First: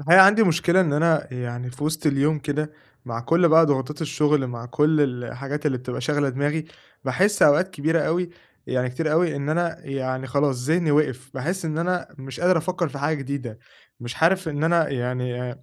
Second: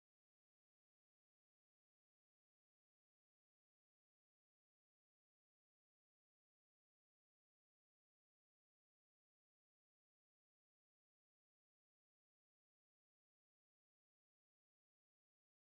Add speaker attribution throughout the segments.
Speaker 1: الحقيقة عندي مشكلة، إن أنا يعني في وسط اليوم كده، مع كل بقى ضغوطات الشغل، مع كل الحاجات اللي بتبقى شاغلة دماغي، باحس أوقات كبيرة أوي، يعني كتير أوي، إن أنا يعني خلاص ذهني وقف، باحس إن أنا مش قادر أفكر في حاجة جديدة، مش عارف إن أنا يعني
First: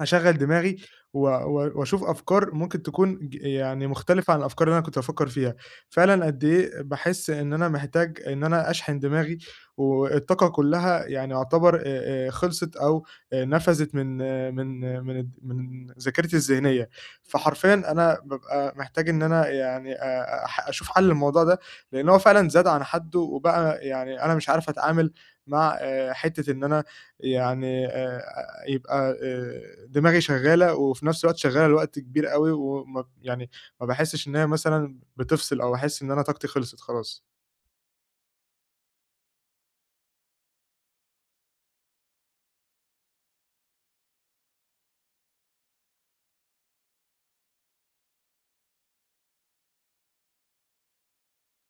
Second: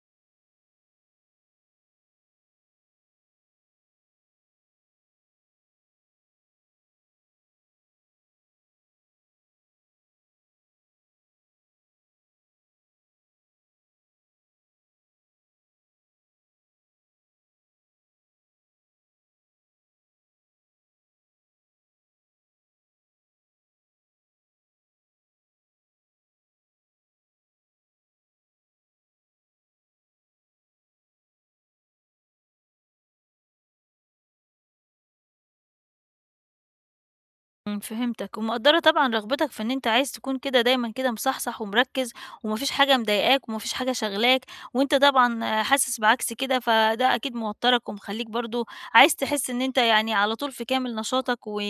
Speaker 1: أشغّل دماغي و و وأشوف أفكار ممكن تكون يعني مختلفة عن الأفكار اللي أنا كنت بافكّر فيها، فعلًا قد إيه باحس إن أنا محتاج إن أنا أشحن دماغي، والطاقة كلّها يعني يعتبر خلصت أو نفَذِت من آه، من آه، من الد من ذاكرتي الذهنية، فحرفيًا أنا بابقى محتاج إن أنا يعني أح أشوف حَل للموضوع ده، لإن هو فعلًا زاد عن حدُّه، وبقى يعني أنا مش عارف أتعامل مع حتّة إن أنا يعني يبقى دماغي شغالة، وفي نفس الوقت شغالة لوقت كبير أوي، وما يعني ما باحسّش إن هي مثلًا بتفصل، أو أحس إن أنا طاقتي خلصت خلاص.
Speaker 2: فهمتك، ومقدّرة طبعًا رغبتك في إن أنت عايز تكون كده دايمًا كده مصحصح ومركّز، وما فيش حاجة مضايقاك وما فيش حاجة شاغلاك، وأنت طبعًا حاسس بعكس كده، فده أكيد موتّرك ومخلّيك برضه عايز تحس إن أنت يعني على طول في كامل نشاطك، و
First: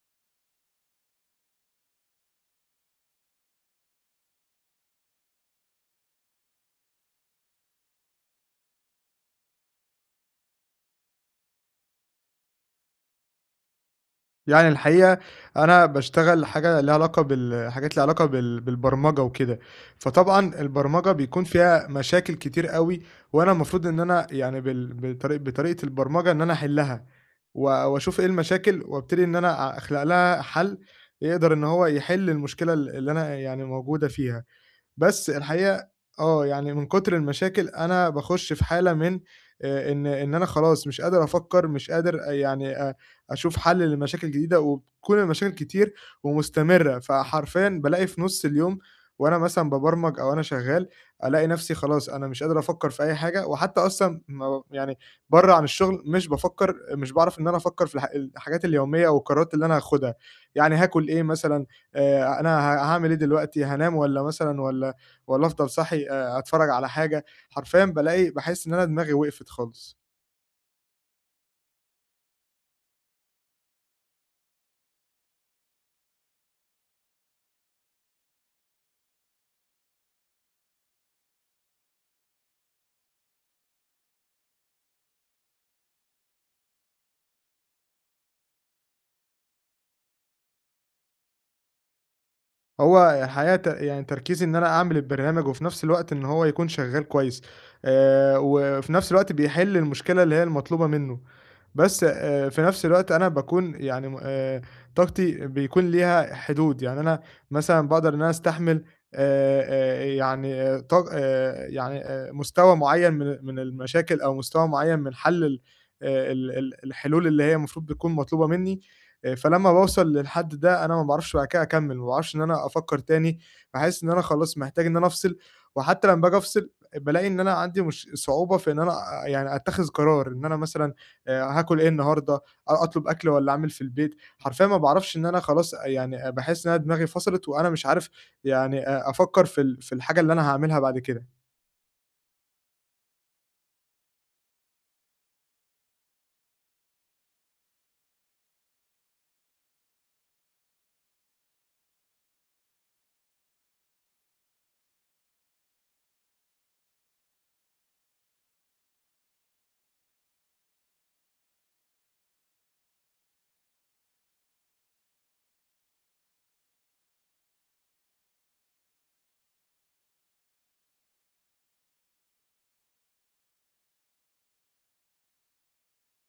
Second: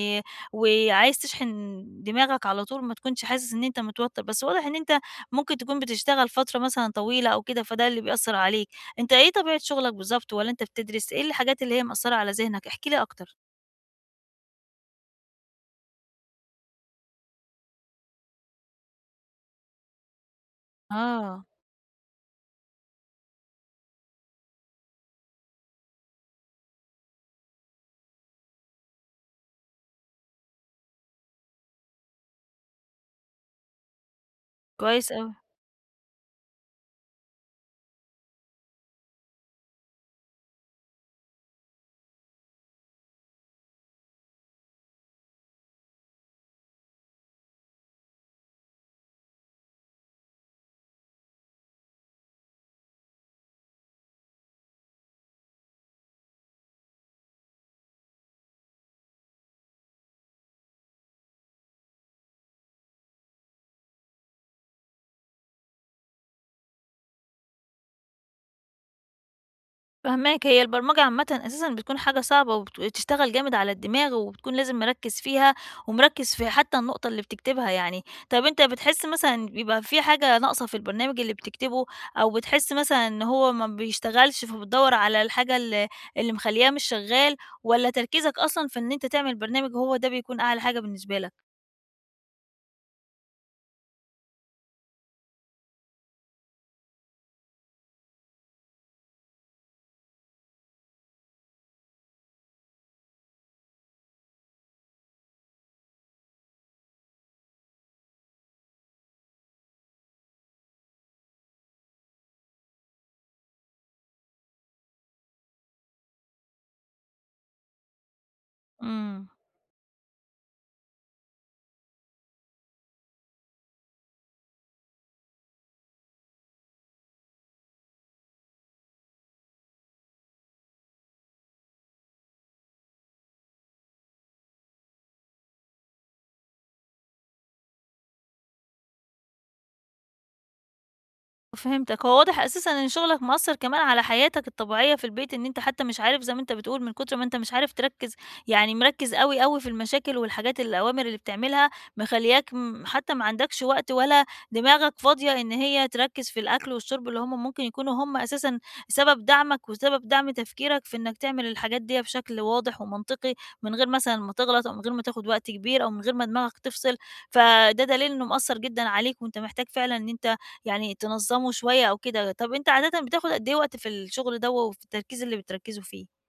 Speaker 2: وعايز تشحن دماغك على طول، ما تكونش حاسس إن أنت متوتّر، بس واضح إن أنت ممكن تكون بتشتغل فترة مثلًا طويلة أو كده، فده اللي بيأثّر عليك. أنت إيه طبيعة شغلك بالضبط والّا أنت بتدرس؟ إيه الحاجات اللي هي مأثّرة على ذهنك؟ احكِ لي أكتر.
Speaker 1: يعني الحقيقة أنا باشتغل حاجة ليها علاقة حاجات ليها علاقة بالبرمجة وكده، فطبعًا البرمجة بيكون
Speaker 2: آه،
Speaker 1: فيها مشاكل كتير أوي، وأنا المفروض إن أنا يعني بال بطري بطريقة البرمجة إن أنا أحلّها، و وأشوف إيه المشاكل، وأبتدي إن أنا أخلق لها حَل يقدر إن هو يحل المشكلة اللي أنا يعني موجودة فيها.
Speaker 2: كويس
Speaker 1: بس
Speaker 2: أوي.
Speaker 1: الحقيقة، يعني من كتر المشاكل أنا باخُش في حالة من إن أنا خلاص مش قادر أفكّر، مش قادر يعني أشوف حَل لمشاكل جديدة، وبتكون المشاكل كتير ومستمرة، فحرفيًا بالاقي في نُص اليوم، وأنا مثلًا بابرمج أو أنا شغّال، ألاقي نَفْسي خلاص أنا مش قادر أفكّر في أي حاجة، وحتّى أصلًا ما يعني برّه عن الشُغل مش بافكّر، مش باعرف إن أنا أفكّر في الحاجات اليومية والقرارات اللي أنا هاخُدها، يعني هاكُل إيه مثلًا، أنا هاعمل إيه دلوقتي، هانام والّا مثلًا والّا أفضل صاحي أتفرّج على حاجة، حرفيًا بالاقي باحس إن أنا دماغي وقفت خالص.
Speaker 2: فاهماك، هي البرمجة عامةً أساسًا بتكون حاجة صعبة وبت تشتغل جامد على الدماغ، وبتكون لازم مركّز فيها، ومركّز في حتى النقطة اللي بتكتبها يعني. طب أنت بتحس مثلًا بيبقى في حاجة ناقصة في البرنامج اللي بتكتبه، أو بتحس مثلًا إن هو ما بيشتغلش فبتدوّر على الحاجة اللي مخلّياه مش شغال، والّا تركيزك أصلًا في إن أنت تعمل برنامج هو ده بيكون أعلى حاجة بالنسبة لك؟
Speaker 1: هو الحقيقة يعني تركيزي إن أنا أعمل البرنامج، وفي نفس الوقت إن هو يكون شغّال كويس، وفي نفس الوقت بيحل المشكلة اللي هي المطلوبة منّه، بس في نفس الوقت أنا باكون يعني م طاقتي بيكون ليها حدود، يعني أنا مثلًا باقدر إن أنا أستحمل آآ يعني آه، طاق يعني مستوى معيّن من المشاكل، أو مستوى معيّن من حل ال ال ال الحلول اللي هي المفروض بتكون مطلوبة منّي.
Speaker 2: إمم.
Speaker 1: فلمّا باوصل للحد ده، أنا ما باعرفش بعد كده أكمّل، ما باعرفش إن أنا أفكّر تاني، باحس إن أنا خلاص محتاج إن أنا أفصل، وحتى لمّا باجي أفصل بالاقي إن أنا عندي مش صعوبة في إن أنا يعني أتّخذ قرار، إن أنا مثلًا هاكل إيه النهارده، أطلب أكل والّا أعمل في البيت، حرفيًا ما باعرفش إن أنا خلاص، يعني باحس إن أنا دماغي فصلت، وأنا مش عارف يعني أفكّر في الحاجة اللي أنا هاعملها بعد كده.
Speaker 2: فهمتك، هو واضح أساسًا إن شغلك مأثّر كمان على حياتك الطبيعية في البيت، إن أنت حتى مش عارف زي ما أنت بتقول من كتر ما أنت مش عارف تركّز، يعني مركّز أوي، أوي في المشاكل والحاجات الأوامر اللي بتعملها، مخلّياك حتى ما عندكش وقت ولا دماغك فاضية إن هي تركّز في الأكل والشرب اللي هم ممكن يكونوا هم أساسًا سبب دعمك وسبب دعم تفكيرك في إنك تعمل الحاجات ديّة بشكل واضح ومنطقي، من غير مثلًا ما تغلط أو من غير ما تاخد وقت كبير أو من غير ما دماغك تفصل، فده دليل إنه مأثّر جدًا عليك وأنت محتاج فعلًا إن أنت يعني تنظّمه شوية أو كده. طَب أنت عادةً بتاخد قد إيه وقت في الشغل دوّة وفي التركيز اللي بتركّزوا فيه؟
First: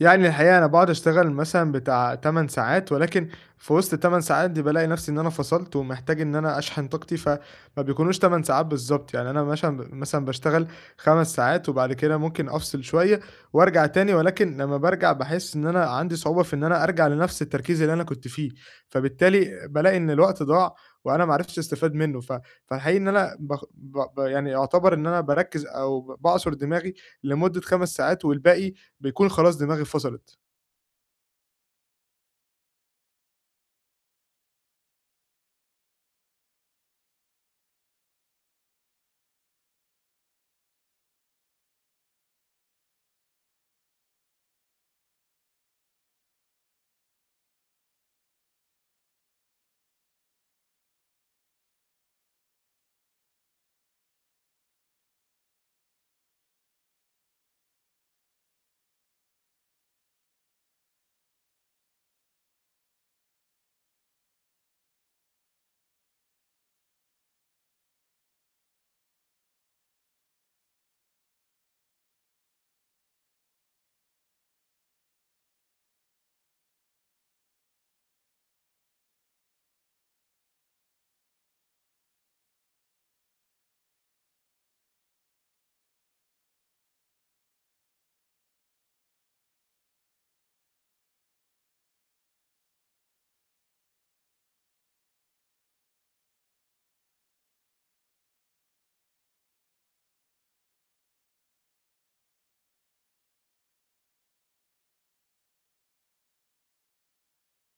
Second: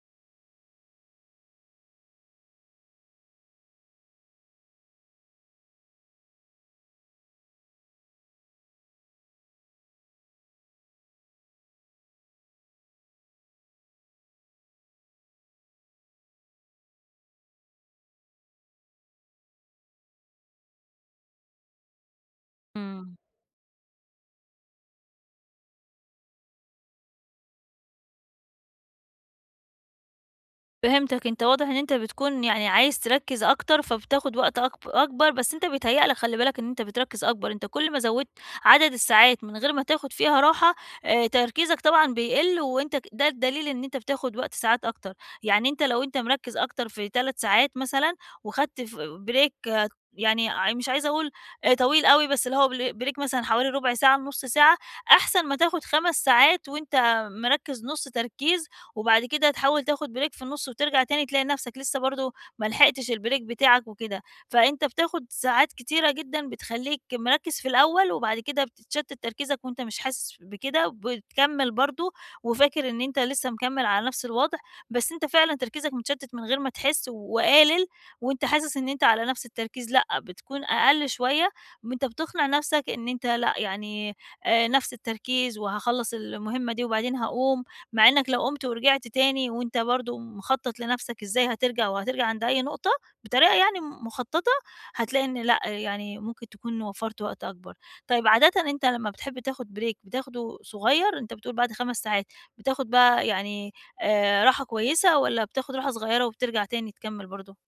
Speaker 1: يعني الحقيقة أنا باقعد أشتغل مثلًا بتاع 8 ساعات، ولكن في وسط ال8 ساعات دي بالاقي نفسي إن أنا فصلت ومحتاج إن أنا أشحن طاقتي، فما بيكونوش 8 ساعات بالضبط، يعني أنا مثلًا مثلًا باشتغل 5 ساعات، وبعد كده ممكن أفصل شوية وأرجع تاني، ولكن لمّا بارجع باحس إن أنا عندي صعوبة في إن أنا أرجع لنفس التركيز اللي أنا كنت فيه، فبالتالي بالاقي إن الوقت ضاع وأنا ما عرفتش أستفاد منه، فالحقيقي إن
Speaker 2: إمم.
Speaker 1: أنا باخ ب ب يعني يعتبر إن أنا باركّز، أو باعصر دماغي لمدة 5 ساعات، والباقي بيكون خلاص دماغي فصلت.
Speaker 2: فهمتك، أنت واضح إن أنت بتكون يعني عايز تركّز أكتر، فبتاخد وقت أكبر، بس أنت بيتهيأ لك خلّي بالك إن أنت بتركّز أكبر، أنت كل ما زوّدت عدد الساعات من غير ما تاخد فيها راحة، تركيزك طبعًا بيقِل وأنت ك ده الدليل إن أنت بتاخد وقت ساعات أكتر، يعني أنت لو أنت مركّز أكتر في 3 ساعات مثلًا وخدت ف break يعني مش عايزة أقول طويل أوي، بس اللي هو break مثلًا حوالي رُبع ساعة لنُص ساعة، أحسن ما تاخد 5 ساعات وأنت مركّز نُص تركيز وبعد كده تحاول تاخد بريك في النُص وترجع تاني تلاقي نَفْسك لسه برضه ما لحقتش البريك بتاعك وكده، فأنت بتاخد ساعات كتيرة جدًا بتخلّيك مركّز في الأول وبعد كده بتتشتت تركيزك وأنت مش حاسس بكده، وبتكمّل برضه وفاكر إن أنت لسه مكمّل على نَفْس الوضع، بس أنت فعلًا تركيزك متشتت من غير ما تحس وقالل وأنت حاسس إن أنت على نَفْس التركيز، لأ، بتكون أقل شوية وأنت بتقنع نَفْسك إن أنت لأ، يعني نَفْس التركيز وهاخلّص المهمة دي وبعدين هاقوم مع إنك لو قُمت ورجعت تاني وأنت برضه مخطّط لنَفْسك إزاي هترجع وهترجع عند أي نقطة بطريقة يعني مخطّطة، هتلاقي إن لأ، يعني ممكن تكون وفّرت وقت أكبر. طيب عادةً أنت لمّا بتحب تاخُد break بتاخده صغير، أنت بتقول بعد 5 ساعات، بتاخُد بقى يعني راحة كويسة والّا بتاخُد راحة صغيرة وبترجع تاني تكمّل برضه؟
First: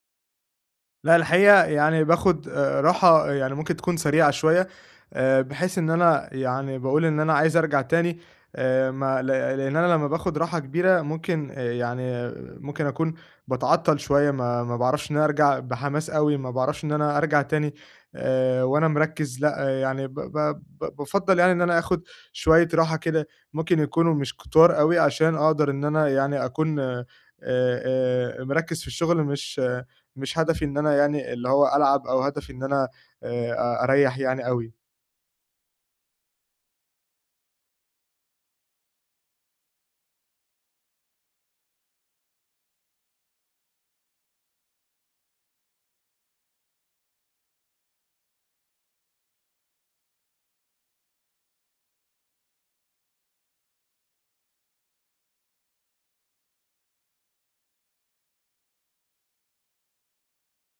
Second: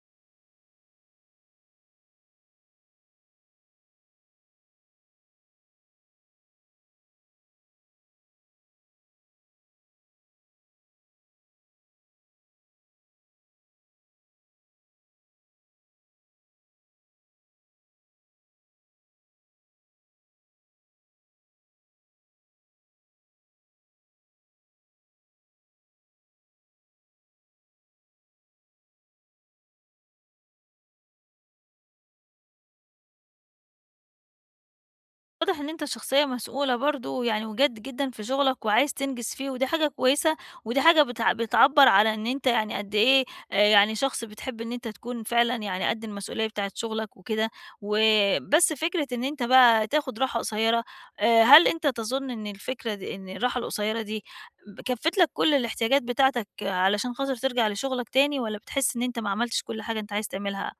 Speaker 1: لأ، الحقيقة يعني باخد راحة، يعني ممكن تكون سريعة شوية، بحيث إن أنا يعني باقول إن أنا عايز أرجع تاني. ما لا لإن أنا لمّا باخد راحة كبيرة، ممكن يعني ممكن أكون باتعطّل شوية، ما باعرفش إن أنا أرجع بحماس أوي، ما باعرفش إن أنا أرجع تاني وأنا مركّز. لأ، يعني ب ب ب بافضّل يعني إن أنا آخد شوية راحة كده، ممكن يكونوا مش كتار أوي، عشان أقدر إن أنا يعني أكون مركّز في الشغل. مش هدفي إن أنا يعني اللي هو ألعب، أو هدفي إن أنا آآ أ أريّح يعني أوي.
Speaker 2: واضح إن أنت شخصية مسؤولة برضه يعني وجاد جدًا في شغلك وعايز تنجز فيه، ودي حاجة كويسة، ودي حاجة بتعبّر على إن أنت يعني قد إيه يعني شخص بتحب إن أنت تكون فعلًا يعني قد المسؤولية بتاعة شغلك وكده، وبس فكرة إن أنت بقى تاخد راحة قصيرة، هل أنت تظن إن الفكرة دي إن الراحة القصيرة دي كفّت لك كل الاحتياجات بتاعتك علشان خاطر ترجع لشغلك تاني، والّا بتحس إن أنت ما عملتش كل حاجة أنت عايز تعملها؟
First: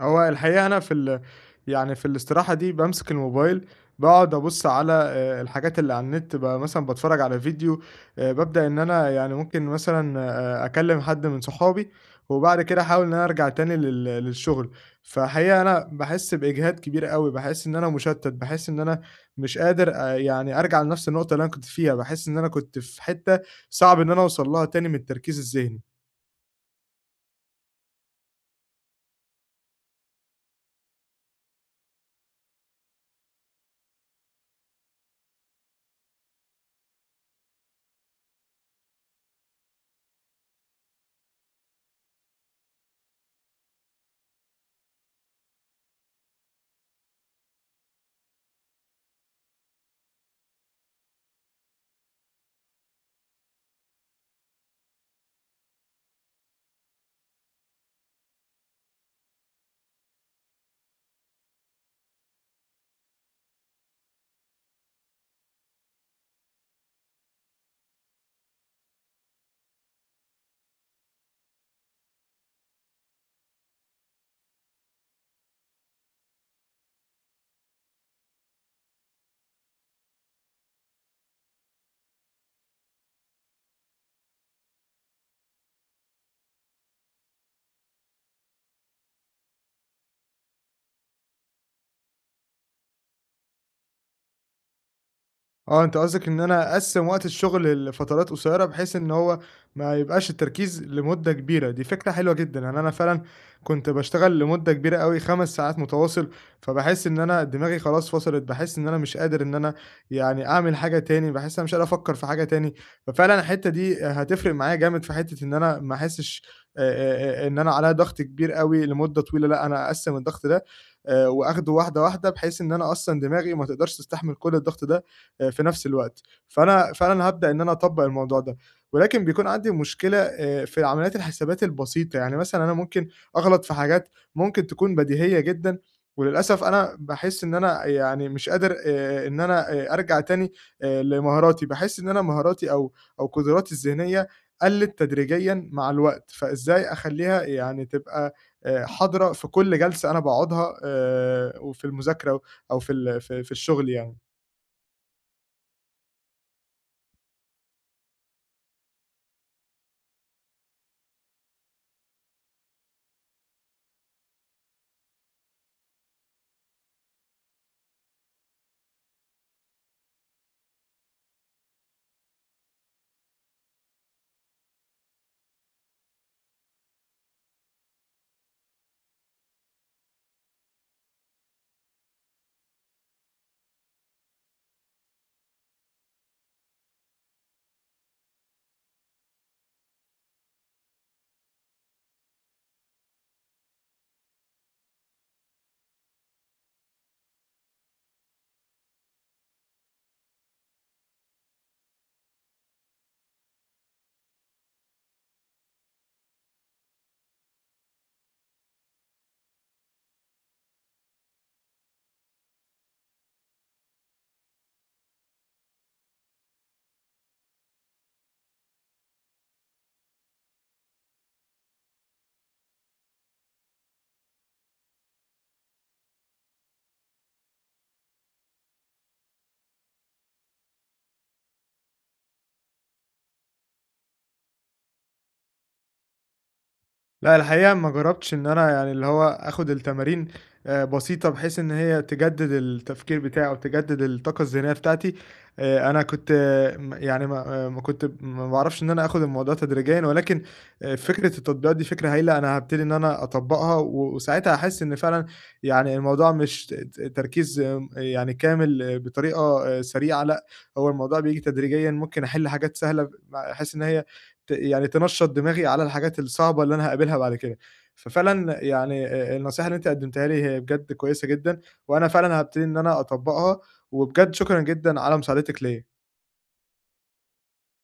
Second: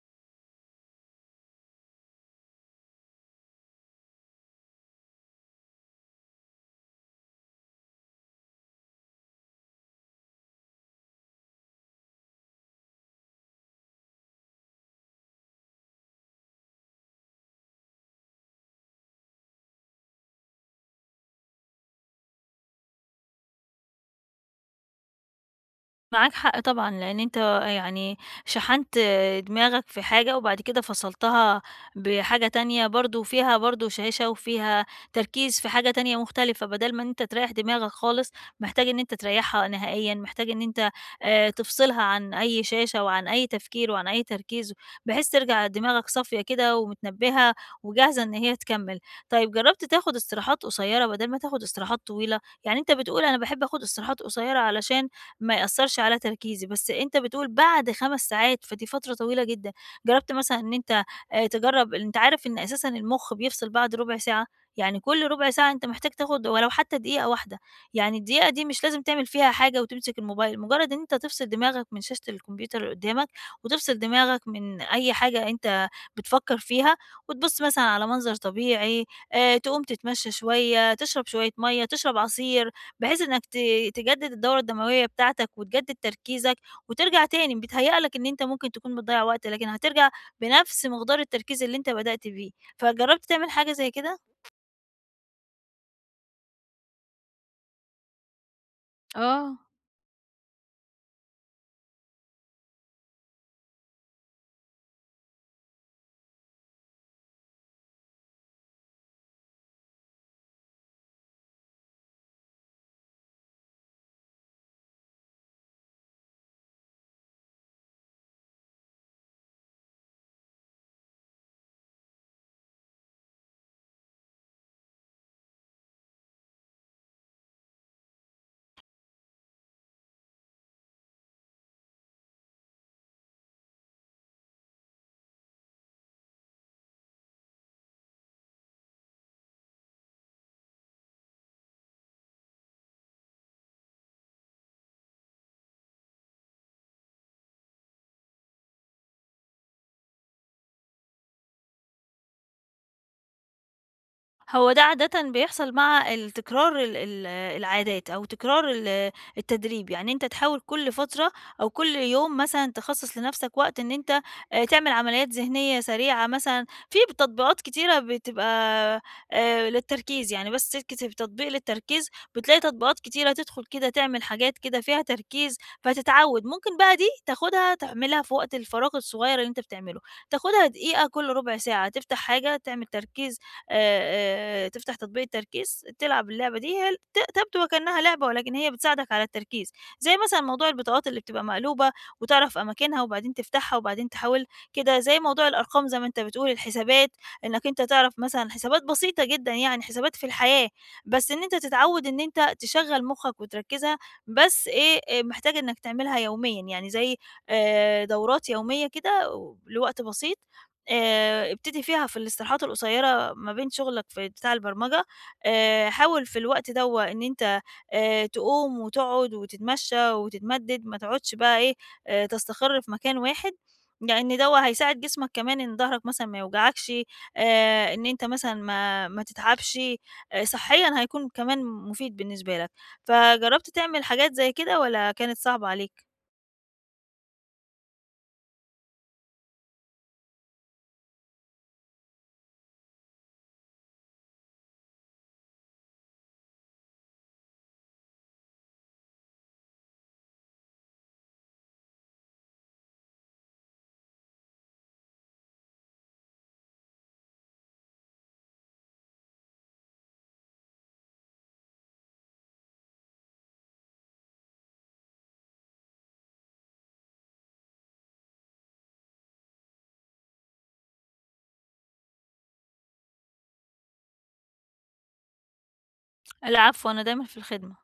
Speaker 1: هو الحقيقة أنا في ال يعني في الاستراحة دي بامسك الموبايل، باقعد أبُص على الحاجات اللي على النت، مثلًا باتفرّج على فيديو، بابدأ إن أنا يعني ممكن مثلًا أكلّم حد من صحابي، وبعد كده أحاول إن أنا أرجع تاني للشغل. فحقيقة أنا باحس بإجهاد كبير أوي، باحس إن أنا مُشتَّت، باحس إن أنا مش قادر يعني أرجع لنفس النقطة اللي أنا كنت فيها، باحس إن أنا كنت في حتّة صعب إن أنا أوصل لها تاني من التركيز الذهني.
Speaker 2: معاك حق طبعًا، لإن أنت يعني شحنت دماغك في حاجة وبعد كده فصلتها بحاجة تانية برضه فيها برضه شاشة وفيها تركيز في حاجة تانية مختلفة، بدل ما إن أنت تريّح دماغك خالص، محتاج إن أنت تريّحها نهائيًا، محتاج إن أنت تفصلها عن أي شاشة وعن أي تفكير وعن أي تركيز، بحيث ترجع دماغك صافية كده ومتنبهة وجاهزة إن هي تكمّل. طيب جرّبت تاخد استراحات قصيّرة بدل ما تاخد استراحات طويلة؟ يعني أنت بتقول أنا باحب آخد استراحات قصيّرة علشان ما يأثّرش على تركيزي، بس أنت بتقول بعد 5 ساعات، فدي فترة طويلة جدًا. جرّبت مثلًا إن أنت تجرّب أنت عارف إن أساسًا المُخ بيفصل بعد رُبع ساعة، يعني كل رُبع ساعة أنت محتاج تاخُد ولو حتى دقيقة واحدة، يعني الدقيقة دي مش لازم تعمل فيها حاجة وتمسك الموبايل، مجرّد إن أنت تفصل دماغك من شاشة الكمبيوتر اللي قدّامك وتفصل دماغك من أي حاجة أنت بتفكّر فيها وتبُص مثلًا على منظر طبيعي، تقوم تتمشّى شوية، تشرب شوية مَيّة، تشرب عصير. بحيث إنك تجدد الدورة الدموية بتاعتك وتجدد تركيزك وترجع تاني، بيتهيأ لك إن أنت ممكن تكون بتضيّع وقت، لكن هترجع بنفس مقدار التركيز اللي أنت بدأت بيه، فجرّبت تعمل حاجة زي كده؟
Speaker 1: آه، أنت قصدك إن أنا أقسّم وقت الشغل لفترات قصيّرة، بحيث إن هو
Speaker 2: آه.
Speaker 1: ما يبقاش التركيز لمدة كبيرة، دي فكرة حلوة جدًا، يعني أنا فعلًا كنت باشتغل لمدة كبيرة أوي، 5 ساعات متواصل، فباحس إن أنا دماغي خلاص فصلت، باحس إن أنا مش قادر إن أنا يعني أعمل حاجة تاني، باحس إن أنا مش قادر أفكّر في حاجة تاني، ففعلًا الحتّة دي هتفرق معايا جامد، في حتّة إن أنا ما أحسّش إن أنا عليّا ضغط كبير أوي لمدة طويلة، لأ أنا أقسّم الضغط ده، وآخده واحدة، واحدة، بحيث إن أنا أصلًا دماغي ما تقدرش تستحمل كل الضغط ده. في نفس الوقت، فأنا فعلًا هابدأ إن أنا أطبّق الموضوع ده، ولكن بيكون عندي مشكلة في العمليات الحسابات البسيطة، يعني مثلًا أنا ممكن أغلط في حاجات ممكن تكون بديهية جدًا، وللأسف أنا باحس إن أنا يعني مش قادر إن أنا أرجع تاني لمهاراتي، باحس إن أنا مهاراتي أو قدراتي الذهنية قلّت تدريجيًا مع الوقت، فإزاي أخلّيها يعني تبقى حاضرة في كل جلسة أنا باقعدها، وفي المذاكرة، أو في ال في في الشغل يعني؟
Speaker 2: هو ده عادةً بيحصل مع التكرار ال العادات أو تكرار التدريب، يعني أنت تحاول كل فترة أو كل يوم مثلًا تخصّص لنَفْسك وقت إن أنت تعمل عمليات ذهنية سريعة مثلًا، في تطبيقات كتيرة بتبقى للتركيز، يعني بس تكتب تطبيق للتركيز بتلاقي تطبيقات كتيرة تدخل كده تعمل حاجات كده فيها تركيز، فتتعوّد. ممكن بقى دي تاخدها تعملها في وقت الفراغ الصغير اللي أنت بتعمله، تاخدها دقيقة كل رُبع ساعة، تفتح حاجة تعمل تركيز تفتح تطبيق التركيز تلعب اللعبة دي هي تبدو وكأنها لعبة، ولكن هي بتساعدك على التركيز، زي مثلًا موضوع البطاقات اللي بتبقى مقلوبة وتعرف أماكنها وبعدين تفتحها وبعدين تحاول كده، زي موضوع الأرقام زي ما أنت بتقول، الحسابات إنك أنت تعرف مثلًا حسابات بسيطة جدًا يعني، حسابات في الحياة، بس إن أنت تتعود إن أنت تشغّل مخّك وتركّزها، بس إيه، محتاج إنك تعملها يوميًا، يعني زي دورات يومية كده لوقت بسيط، ابتدي فيها في الاستراحات القصيرة ما بين شغلك في بتاع البرمجة حاول في الوقت دوّة إن أنت تقوم وتقعد وتتمشى وتتمدد، ما تقعدش بقى إيه، تستقر في مكان واحد، لإن دوّة هيساعد جسمك كمان إن ضهرك مثلًا ما يوجعكش، إن أنت مثلًا ما تتعبش، صحيًا هيكون كمان مفيد بالنسبة لك، فجربت تعمل حاجات زي كده والّا كانت صعبة عليك؟
Speaker 1: لأ، الحقيقة ما جرّبتش إن أنا يعني اللي هو آخُد التمارين بسيطة، بحيث إن هي تجدِّد التفكير بتاعي أو تجدِّد الطاقة الذهنية بتاعتي، أنا كنت آه، م يعني ما كنت ما باعرفش إن أنا آخُد الموضوع تدريجيًا، ولكن فكرة التطبيقات دي فكرة هايلة، أنا هابتدي إن أنا أطبّقها، و وساعتها هاحس إن فعلًا يعني الموضوع مش ت ت تركيز يعني كامل، بطريقة سريعة. لأ، هو الموضوع بييجي تدريجيًا، ممكن أحِل حاجات سهلة باحس إن هي يعني تنشّط دماغي على الحاجات الصعبة اللي أنا هاقابلها بعد كده. ففعلًا يعني النصيحة اللي أنتِ قدّمتيها لي هي بجد كويسة جدًا، وأنا فعلًا هابتدي إن أنا أطبّقها، وبجد شكرًا جدًا على مساعدتِك ليّا.
Speaker 2: العفو، أنا دايمًا في الخدمة.